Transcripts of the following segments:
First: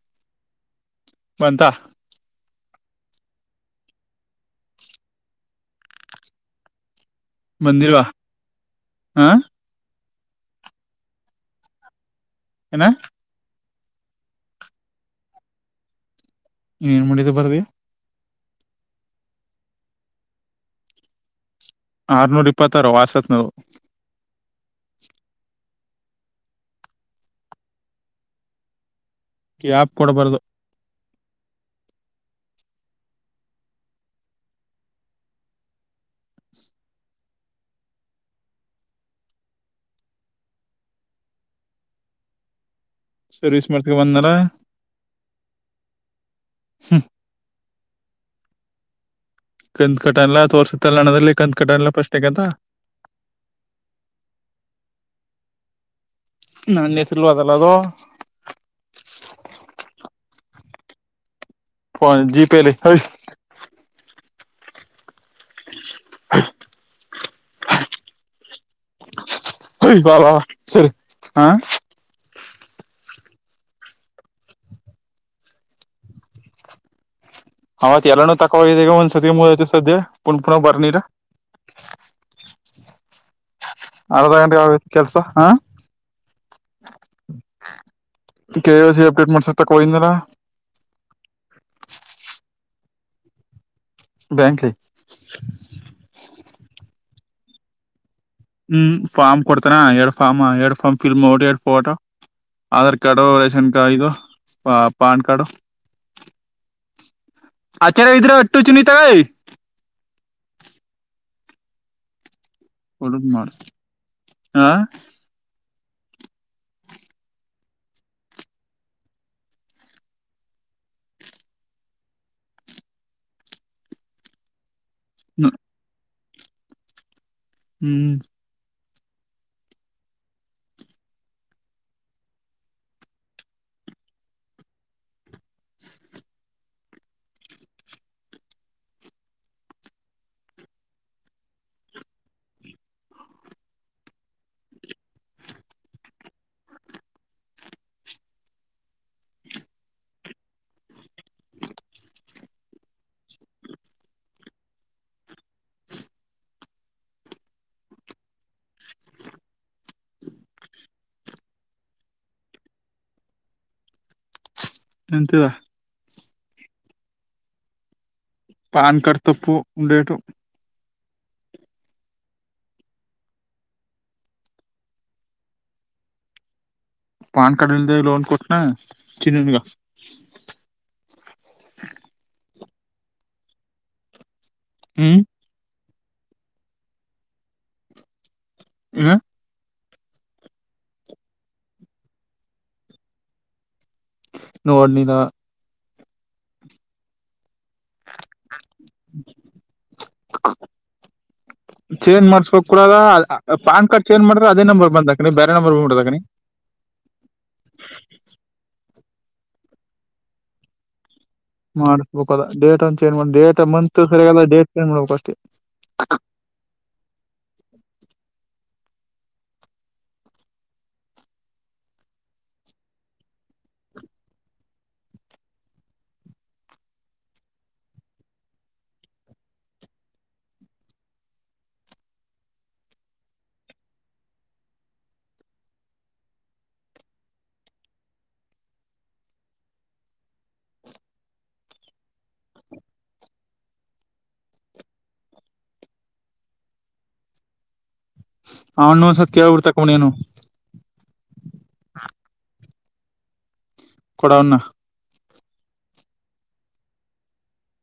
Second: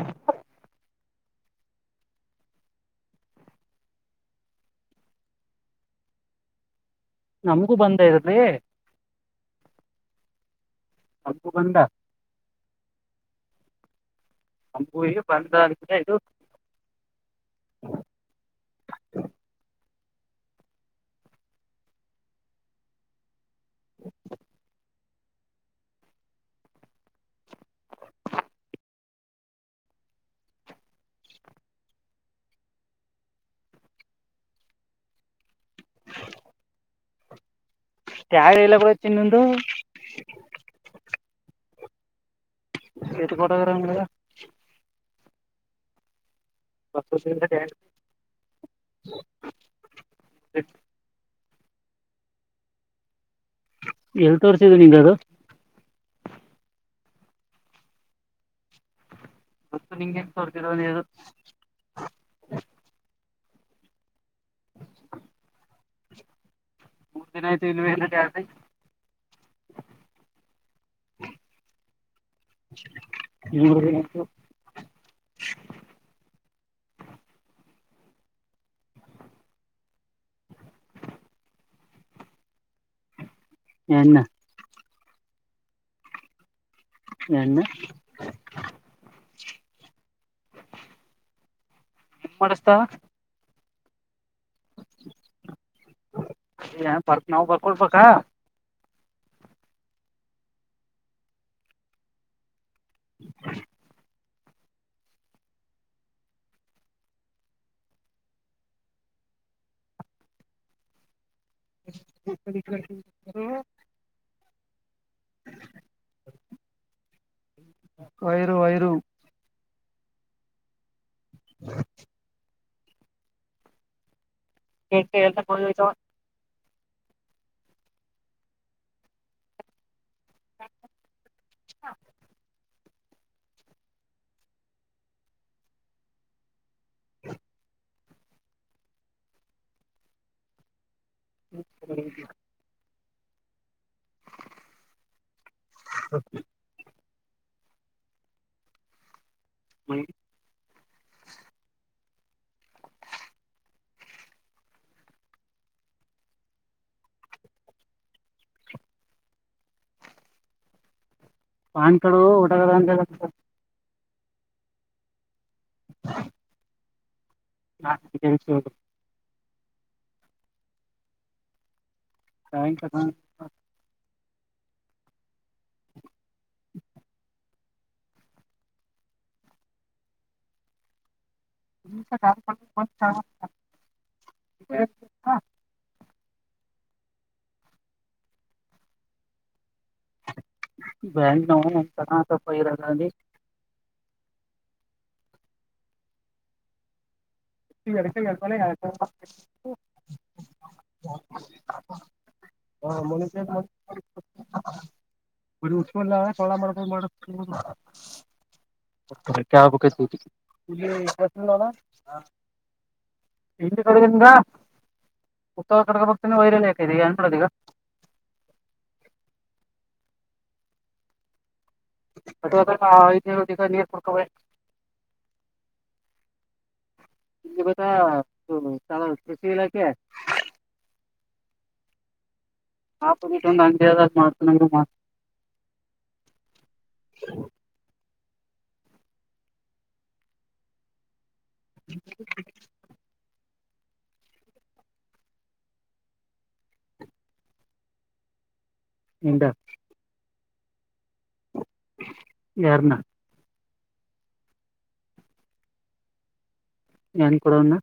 ಹ. ಬಂತ. ನಮಗೂ ಬಂದಿಲ್ವಾ ಬಂದ ಇ ಹ ಅಬುಗಧ ಏನ ನಮ್ಮೂರಿಗೆ ಬಂದ ಅನಿಸುತ್ತೆ ಇರು. ನೀ ಮುಡಿದ ಬರುವೆ. [inaudible] ಆರನೂರು ಇಪ್ಪತ್ತಾರು ವಾಸತ್ನವು. [inaudible] ಕ್ಯಾಪ್ ಕೊಡಬಾರದು. ಮ ಯಾಗ ಇಲ್ಲ ಬರತ್ತ ಇನ್ನೊಂದು ಸರ್ವಿಸ್ ಕೊಟ್ಟೋಗ್ರ ಮಾಡ್ಕ ಬಂದನಾರ. ಬು ಸಿ ಕ [inaudible] ಕತ್ ಕಟ ಎಲ್ಲ ತೋರ್ಸಿದ ತಲಣದಲ್ಲಿ ಕ ಕಡಾರಲ್ಲ ಪ್ರಶ್ಗದಾ ಎಲ್ ತೋರ್ಸಿದೆ ನಿಂಗ ಅದು. ನನ್ನ ಹೆಸಲ್ವದಲ್ಲ ಅದು. ಗತ್ತು ನಿಂಗೇನ್ ತೋರ್ತರದು ಫೋನ್ ಜಿಪೇಲ್ಲಿ. [inaudible] ಮೂರ್ ದಿನ ಆಯ್ತು ಇನ್ನುವ ಎರಡು. ಹಯ ಬ ಸರಿ ಹಾ. ಇ [inaudible] ಆತ್ ಎಲ್ಲಾನೂ ತಕ್ಕವಿದ್ದಗ ಒಂದ್ಸತಿ ಮೂತ ಸದ್ಯ ಪುಣ ಪುನ ಬರ್ನಿರ. ಎಣ್ಣ ಅರ್ಧ ಗಂಟೆಗೆ ಆಗೋಯುತು. ಕೆಲ್ಸ ಹಾ. ಎಣ್ಣ ಕೆ ವೈ ಸಿ ಅಪ್ಡೇಟ್ ಮಾಡಸೋಕ್ತ ಹೋಗಿದ್ನಲ್ಲ. ಏನ್ ಮಾಡಸತಾ. ಬ್ಯಾಂಕ್ ಹೇ. ಅ ಪರ್ಕ್ ನಾವು ಬರ್ಕೊಳ್ ಪಕ್ಕ ಹ್ಮ್ ಫಾರ್ಮ್ ಕೊಡ್ತಾರ ಎರಡ್ ಫಾರ್ಮ್ ಎರಡು ಫಾರ್ಮ್ ಫಿಲ್ ಮಾಡೋ ಎರಡು photo Aadhaar card ration card ಇದು. ಆ ಪನ್ ಕಾರ್ಡು ಆಚಾರ ಗರ ಅಟ್ಟು ಚನ್ನಿ ತಗ ರಿ ಒಡುದ ಮಾಡಾರ ಹಾ ವೈರು ವೈರು ಹ್ಮ [unintelligible] ಹ್ಮ್ ಹಾ ಹ ಸ ಮ ಪಾನ್ ಕಾರ್ಡ್ ಒಂಟಕದ ಅಂತ ಹೇಳ ಎಂತವಾ [unintelligible] ಹಾ ಎನ್ಸ ಪಾನ್ ಕಾರ್ಡ್ ತಪ್ಪು ಉಂಡೇಟು ತ್ಯಾಂಕ್ [unintelligible] ಪಾನ್ ಕಾರ್ಡ್ ಇಲ್ದೆ ಲೋನ್ ಕೊಟ್ಟನಾ ಚಿನ್ನನ್ಗ ನ [unintelligible] ಹ್ಮ್ ಹ್ಮ್ ಬ್ಯಾಂಕ್ ನನ್ ಎಂತನಸಪ್ಪ ಇರಲ್ಲಿ ನೋಡ್ನಿಲ್ಲ ಚೇಂಜ್ ಮಾಡ್ಸ್ಬೇಕಕ್ ಕೂಡಲ್ಲ ಪಾನ್ ಕಾರ್ಡ್ ಚೇಂಜ್ ಮಾಡ್ರೆ ಅದೇ ನಂಬರ್ ಬಂದಾಕನಿ ಬೇರೆ ಬರಿ ನಂಬರ್ ಉಟ್ಕೊಂಡ ಬಂದಬಕನಿ ಸೊಳ್ಳ ಮಾಡ್ಕೊಂಡ್ ಕಬಕ ಹ ಮಾಡಿಸ್ಬೇಕು ಅದ ಡೇಟ್ ಒ ಚೇಂಜ್ ಮಾಡಿ ಡೇಟ್ ಮಂತ್ ಸರಿಯಲ್ಲ ಡೇಟ್ ಚೇಂಜ್ ಮಾಡ್ಬೇಕಷ್ಟ ಉತ್ತರ ಕಡೆಗೆ ಬರ್ತಾನೆ ವೈರಲ್ ಯಾಕದೆ ಏನ್ ಮಾಡೋದ ಈಗ ಅಥವಾದ ಐಗ ನೀರ್ ಕುಡ್ಕೆ ಇಲ್ಲಿ ಗತ್ತಾ ಕೃಷಿ ಇಲಾಖೆ ನಾಟ್ಟಂದು ಅಂಜ ಮಾಡತನ ಮಾಡ ಹ ಹಣ್ಣ ಒಂದಸತ್ ಹಿಂಗ ಕೇಳಳ್ಬಿಡ್ ತಕೊಂಡಣ ಏನು ಯಾರನ್ನ ಕೊಡೌನ್ನ ನನ್ ಕೂಡ ಉನ್ನ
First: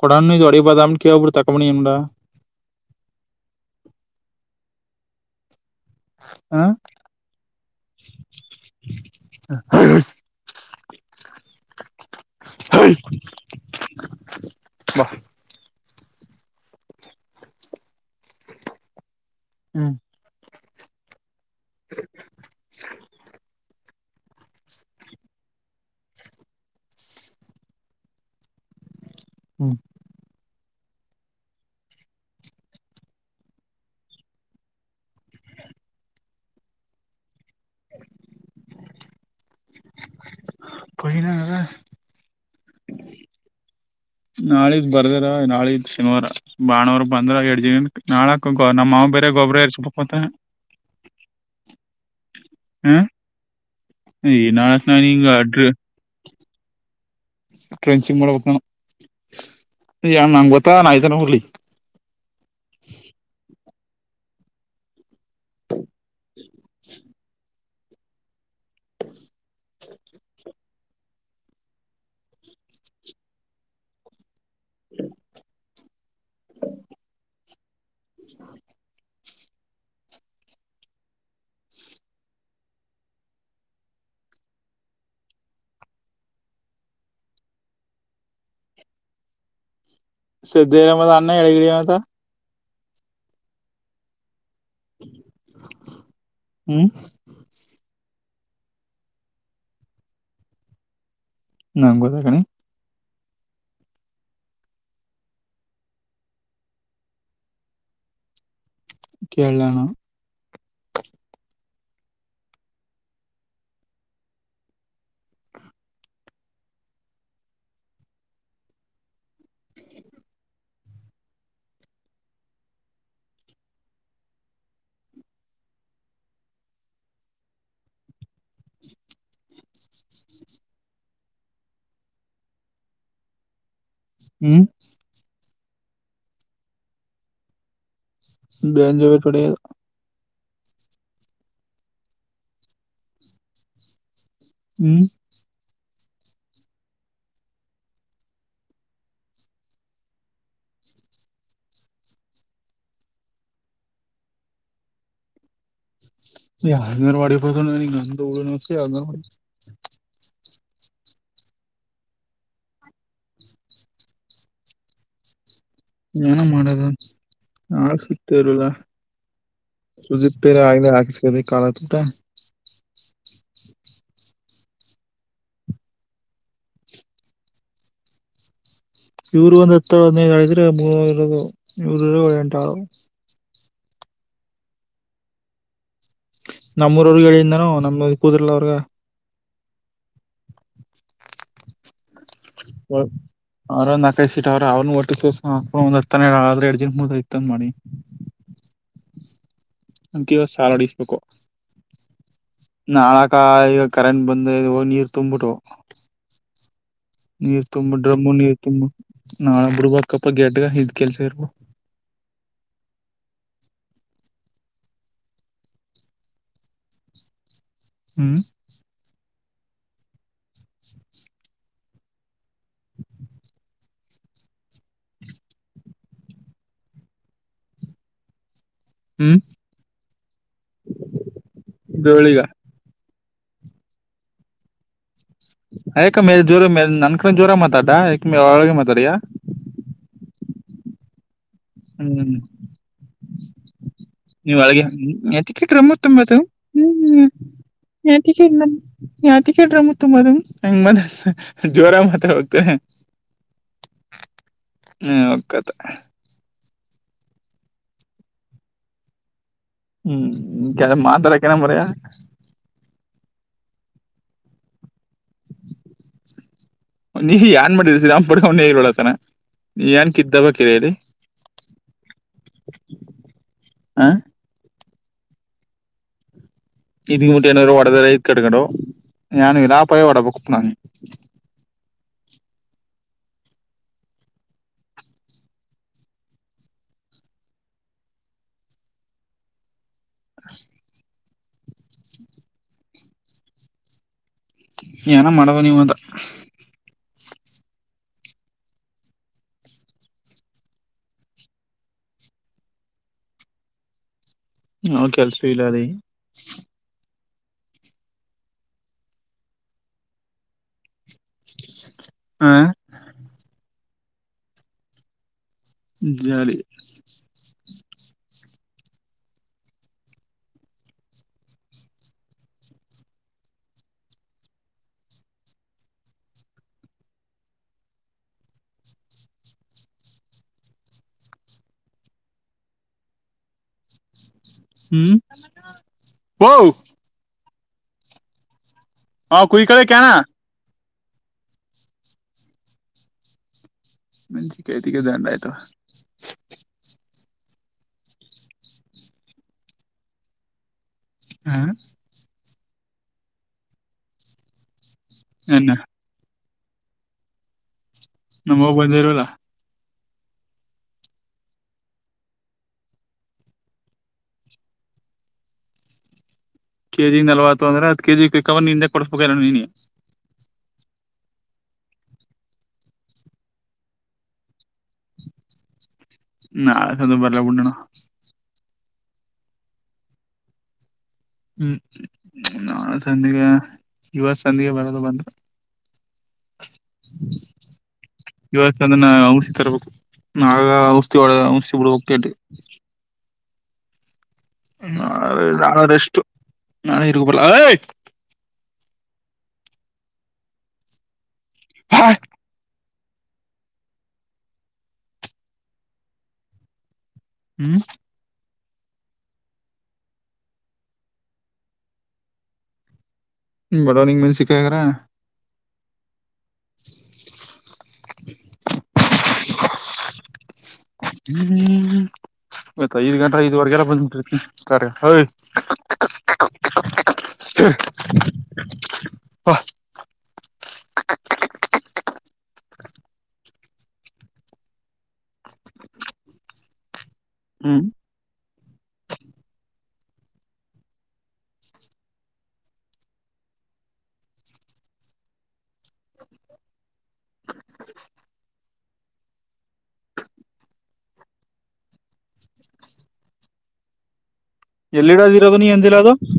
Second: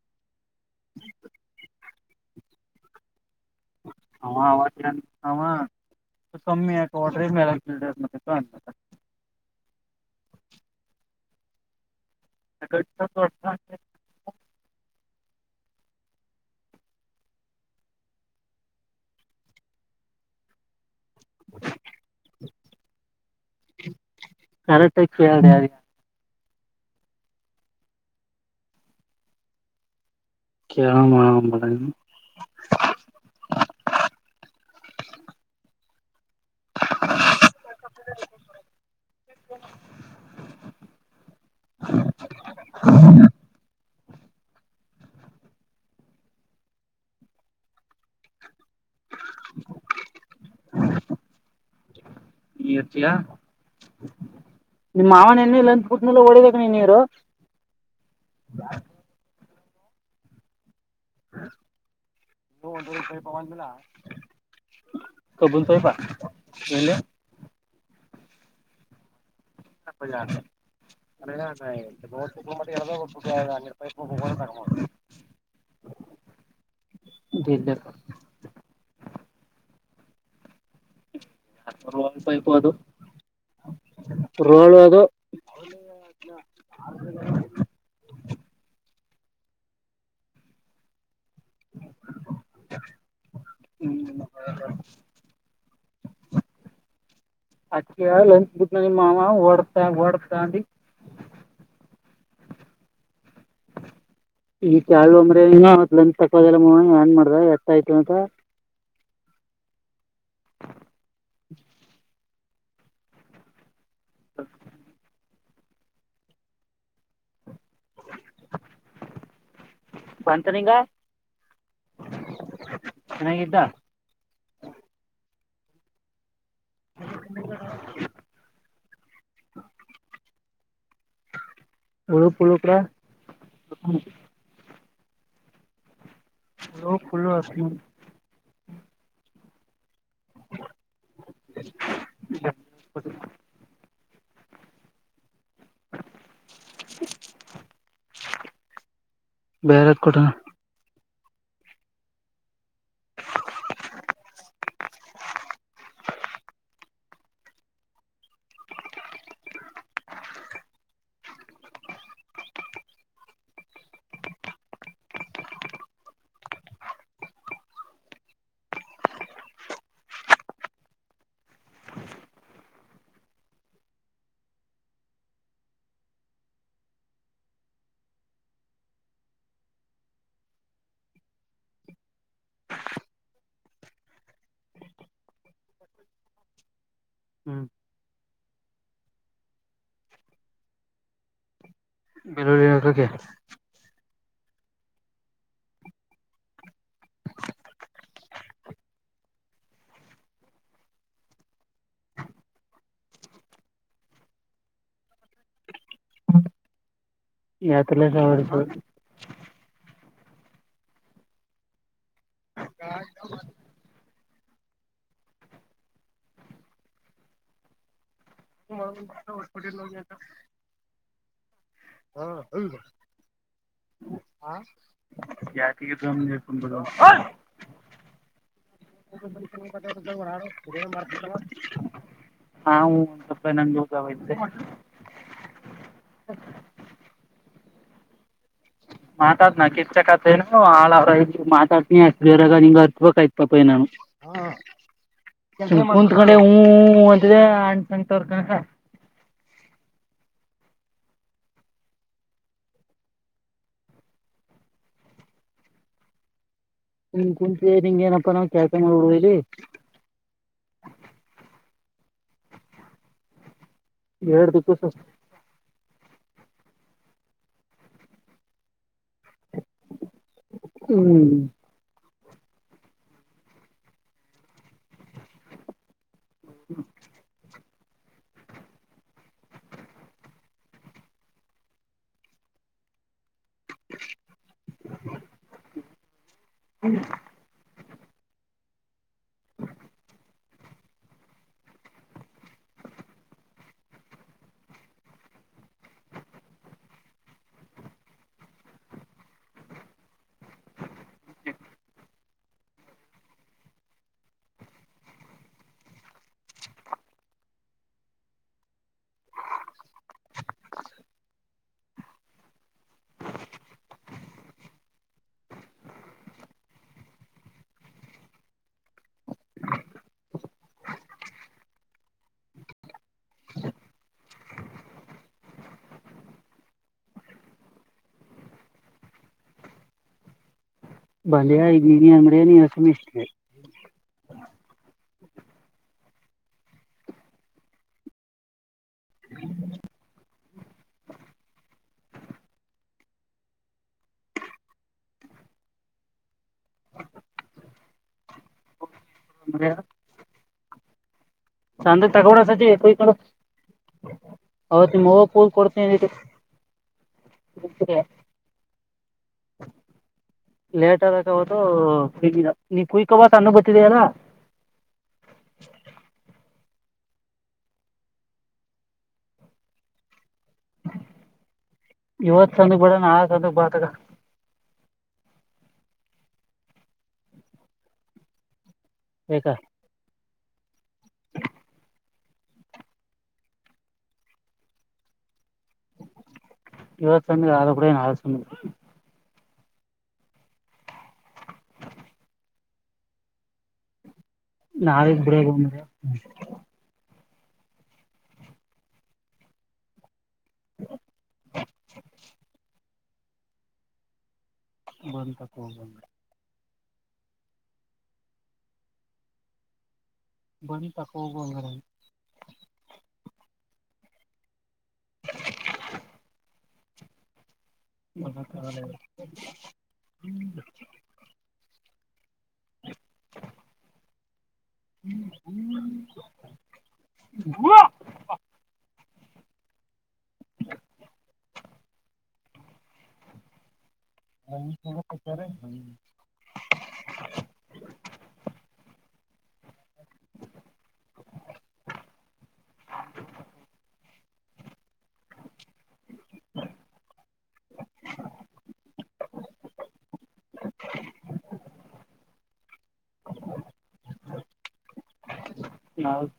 ಕಡ ಜಡಿ ಇಮ ಕಬ ತಕ್ಕ ಮನಿಯಾ ಹ ಆ ಹ ಕಮ್ಮಿ ಹ್ಮ್ ಆಕ ರ್ಡ್ರ ಮಡರ್ ಮ ಕ [unintelligible] ಬಾ ಹ್ಮ್ [inaudible] ಕರೆಕ್ಟ ಕೇಳ್ದೆ ಯಾರಿಗನ ಹ್ಮ [unintelligible] [inaudible] [unintelligible] ಕುಷಿನ ನಿನ್ಗೆ ನಾಳೆ ಬರ್ದರ ನಾಳೆ ಇದ್ ಶನಿವಾರ ಬಾನ್ವಾರ ಬಂದ್ರ ಎರಡ್ ಜಿನ ನಾಳಕ. ನಮ್ಮ್ ಮಾವ್ ಬೇರೆ ಗೊಬ್ಬರ ಇರ್ರಿಸಬೇಕು ಅಂತ [unintelligible] ಈರ್ತಿಯಾ ಈ ನಾಳಕ್ ನಾನ್ ನಿಮ್ಮ್ ಮಾವನ ಎ್ಣಂತ ಪುಟ್ನೆಲ್ಲ ಹೊಡದ ಸುಮ್ನಿರು ಟ್ರೆನ್ಚಿಂಗ್ ಮಾಡಕ್ ನಾನು ಯಾವ ನಂಗ್ ಗೊತ್ತ ದೋ ದು ರೂಪಾಯಿ ಪವನ್ ಮಿಲ್ಲ [inaudible] ಕಬ್ಬುನ್ ತೋಟ ಎಲ್ಲಿ ಹಪ್ಪಜ ಅಂದೆ [unintelligible] [unintelligible] [unintelligible] ಪೈಪ ಅದು ರೋಲ್ವದು [unintelligible] ಸಿದ್ದೇ [unintelligible] ಣ್ಣಾ ಇದ್ ಯಾವುದು ಹ್ಮ್ ಹ್ಮ ಅಕ್ಕಿ ಲಂಚ್ ಬಿಟ್ಟನ ನಿಮ್ಮ ಮಾವ ಒಡ್ತಾ ಒಡ್ತಾ ಅಂದಿ [unintelligible] ಈ ಕಾಳ್ ಅಂದ್ರೆ ಇನ್ನ ಲಂಚ್ ತಕ್ಕೋದಲ್ಲ ಏನ್ ಮಾಡ್ದ ಎಟ್ಟ್ ಆಯ್ತು ಅಂತ ಕೇಳ್ಣ್ಣು [inaudible] [unintelligible] ಬಂತ ನಿಂಗ ಚೆನ್ನಾಗಿದ್ದ. [inaudible] ಹುಳಪುಳು [unintelligible] ಹ್ಮ್ [unintelligible] [unintelligible] [unintelligible] ಹ್ಮ್ ಬೇರೆತ್ ಕೂಡ ಅರೆ ಮಾಡಾಡಿತ ತ [unintelligible] ಏನ ಮಾಡದು ಆಾಕ್ಸತ ಇರಿಲ್ಲ ಸುಜಿಪ್ಪೇರೆ ಆಗ್ಲಿ ಹಾಕ್ಸದೆ ಕಾಲ ತಊಟ ಇವ್ರ ಒಂದ್ ಹತ್ತ ಹದಿನೈದುಿದ್ರೆ ಮೂರದು ಇವರು ಇ ಎಂಟ ನಮ್ಮೂರ ಅವ್ರಗ್ ಹ್ಮ್ ಹೇಳಿದಾನು ನಮ್ದ ಕೂದರ್ಲ ಅವ್ರಗ [unintelligible] ಅವರಂದ ನಕಾಯಸಟ್ಟ ಅವ್ರರು ಅವ್ನು ಒಟ್ಟಿ ಸಸ ಒಂದ್ ಹತ್ತನ ಆದ್ರೆ ಎರಡ್ ಜನ್ ಮುದ ಐತಂದ ಮಾಡಿ ಅ ಕಿವ ಸಾಲಡಿಸಬೇಕು ನಾಳಕ ಈಗ ಕರೆಂಟ್ ಬಂದ ನೀರ್ ತುಂಬ್ಬಿಟ್ಟು ನೀರ್ ತುಂಬ ಯಾತ್ರೆಲ್ಲ ಡ್ರಮ್ಮು ಸಾವಿರ ನೀರ್ ರೂಪಾಯಿ ತುಂಬ ನಾಳಬರುಬಕಪ್ಪ ಗೆಟ್ಗ ಇದ್ ಕೆಲ್ಸ ಇರ್ಬೋ ಹ್ಮ್ ನಾವು [unintelligible] ಯಗಫನ್ [unintelligible] ಹ್ಮ್ [unintelligible] ಜೋಳಿಗ ಹಾ ನಂಗೆ ಹೋಗಾವ್ದೆ ಆಯ್ಕ ಮೇ ದೂರ ಮೇ ನನ್ ಜೋರ ಮಾತಾಡಾ ಏಕೆ ಒಳಗೆ ಮಾತಾಡಿಯಾ ಮತಾತ್್ ನ ಕ ಚಕತ ಹ ಆಳ ಮಾತಾಡ್ತೀನಿ ಹ್ಮ್ ಅಷ್ಟರಾಗ ನಿಂಗ ಅರ್ತ್ಬಕ್ಯತ್ ಪಪಯ ನಾನು ನೀವ್ ಒಳಗೆ ಎತಿಕೆ ಡ್ರಮ್ಮು ಕುಂತ್ ಕಡೆ ತುಂಬದು ಹೂ ಹ್ಮ್ ಅಂತಿದೆ ಅಣಸಂಗತವರ್ ಮ ಮದ ನಂಗ ಮದ ಜೋರ ಮಾತ್ರ ಹತ ಹಕ್ಕತ್ತ ಹ್ ಕುಂಚ ನಿಂಗ ಏನಪ್ಪಾ ನಾವ ಕೆಳ್ಸ ಮಾಡ ಇಲ್ಲಿ ಹ್ಮ್ ಮಾತ್ರರಕಣ ಪೆಯ ಎ್ದಕ್ಕ ಸ ನೀ ಏನ್ ಮಾಡಿರ್ಸೀಾಮ ಪಡ ಅವನ ಹಳ್ಳತನ ಏನ್ ಕಿದ್ದ ಬಕಿರ ಹೇಳಿ ಹ್ಮ್ ಹ ಇದ್ ಮುಟ್ಟು ಏನಾದರು ರೈತ್ ಕಡಗ ಾನು ಎಲ್ಲಾಪಯ ಒಡ ಬಕ್ಪ್ನ ಹ್ಮ [inaudible] [inaudible] ಏನ ಮಾಡುವ ನೀವ ಅಂತ [inaudible] ಹ ಕೆಲ್ಸ ಇಲ್ಲರಿ ಹ ಜಾರಿ ಬಂದಿ ಆನಿ ಅಂಗಡ ನೀವು ಸುಮ ಇಷ್ಟತಿದೆ ಹ್ಮ್ ಓ ಹಾ ಕೂಯಿ ಕಳಿಕ್ಯಾನ. ಮೆಣಸಿನಕಾಯಿ ತೆಗೆದು ದಂಡ ಆಯಿತು. ಅದ [unintelligible] ಚಂದ ತಗೋಡ ಸ ಕ ಹೌದು [unintelligible] ನಿಮ ಹೋಗಕ್ ಹೂ ಎನ್ನ ಕೊಡ್ತೇ [unintelligible] ಹ [inaudible] ನಮ್ಮವ ಬಂದಿರಲ್ಲ. ಲೇಟ್ ಆದಗ ಅವತ್ತು ನೀ ಕುಯಕೋಬಕ್ ಅನ್ಬತ್ತಿದಲ್ಲ. ಕೆಜಿ ನಲ್ವತ್ತು ಅಂದ್ರ ಹತ್ತು ಕೆ ಜಿ ಕವರ್ ನಿಂದೇ ಕೊಡ್ಸ್ಬೇಕಲ್ಲ ನೀನೇ. ಇವತ್ ಸಂಜಿಗ ಬೇಡ ನಾ ಸಂಜಿಗ ಬಾಕಗ ನಾ ಆ ಸದು ಬರ್ಲಬಡಣ [unintelligible] ಯಾಕ್ ಹ್ಮ್ ನಾ ಸಜಿಗೆ ಯುವತ್ ಸಂಧಿಗೆ ಬರದು ಬಂದ ಇವತ್ತು ಸಮ್ಮ ಆದ ಕೂಡನ್ ಆದ ಸಮ್ಮ ರ್ಬೇಕು ನಾವೇ ಔಷದೀ ಔಷಿ [unintelligible] ಬಿಡ್ಬೇಕೇ ನಾಳೆಗ್ ನಾಳೆ ಬಿಡೋದು ನಾಡದ ರೇಸ್ಟು ನಾಳಿ ಟು ಬರ್ಲಾ ಐ ಹ [inaudible] ಹಾ ಬಂದ ತ ಕೋಬಂದ. ಹ್ಮ್ ಬಣಿ ತಕ ಒಲ್ಗರ [unintelligible] ಬಡವನಿಂಗ ಮನೀ ಸಿಕ್ಕಗ್ರ. [inaudible] [inaudible] ಮ ಹ್ಮ [unintelligible] ಹ್ಮ್ ಆಯ್ತಾ ಐದ ಗಂಟ ಐದವರೆಗೆಲ್ಲ ಬಂದಬಿಟ್ಟಿರ್ತೀನಿ ಕಾರ ಹ. ವಹ [unintelligible] ಹಚಾರೆ [unintelligible] ಹ್ಮ್ [unintelligible] ಎಲ್ಲಿಡೋದ ಇರೋದು ನೀ ಅಂದಿಲ ಅದು. ನಾಳೆ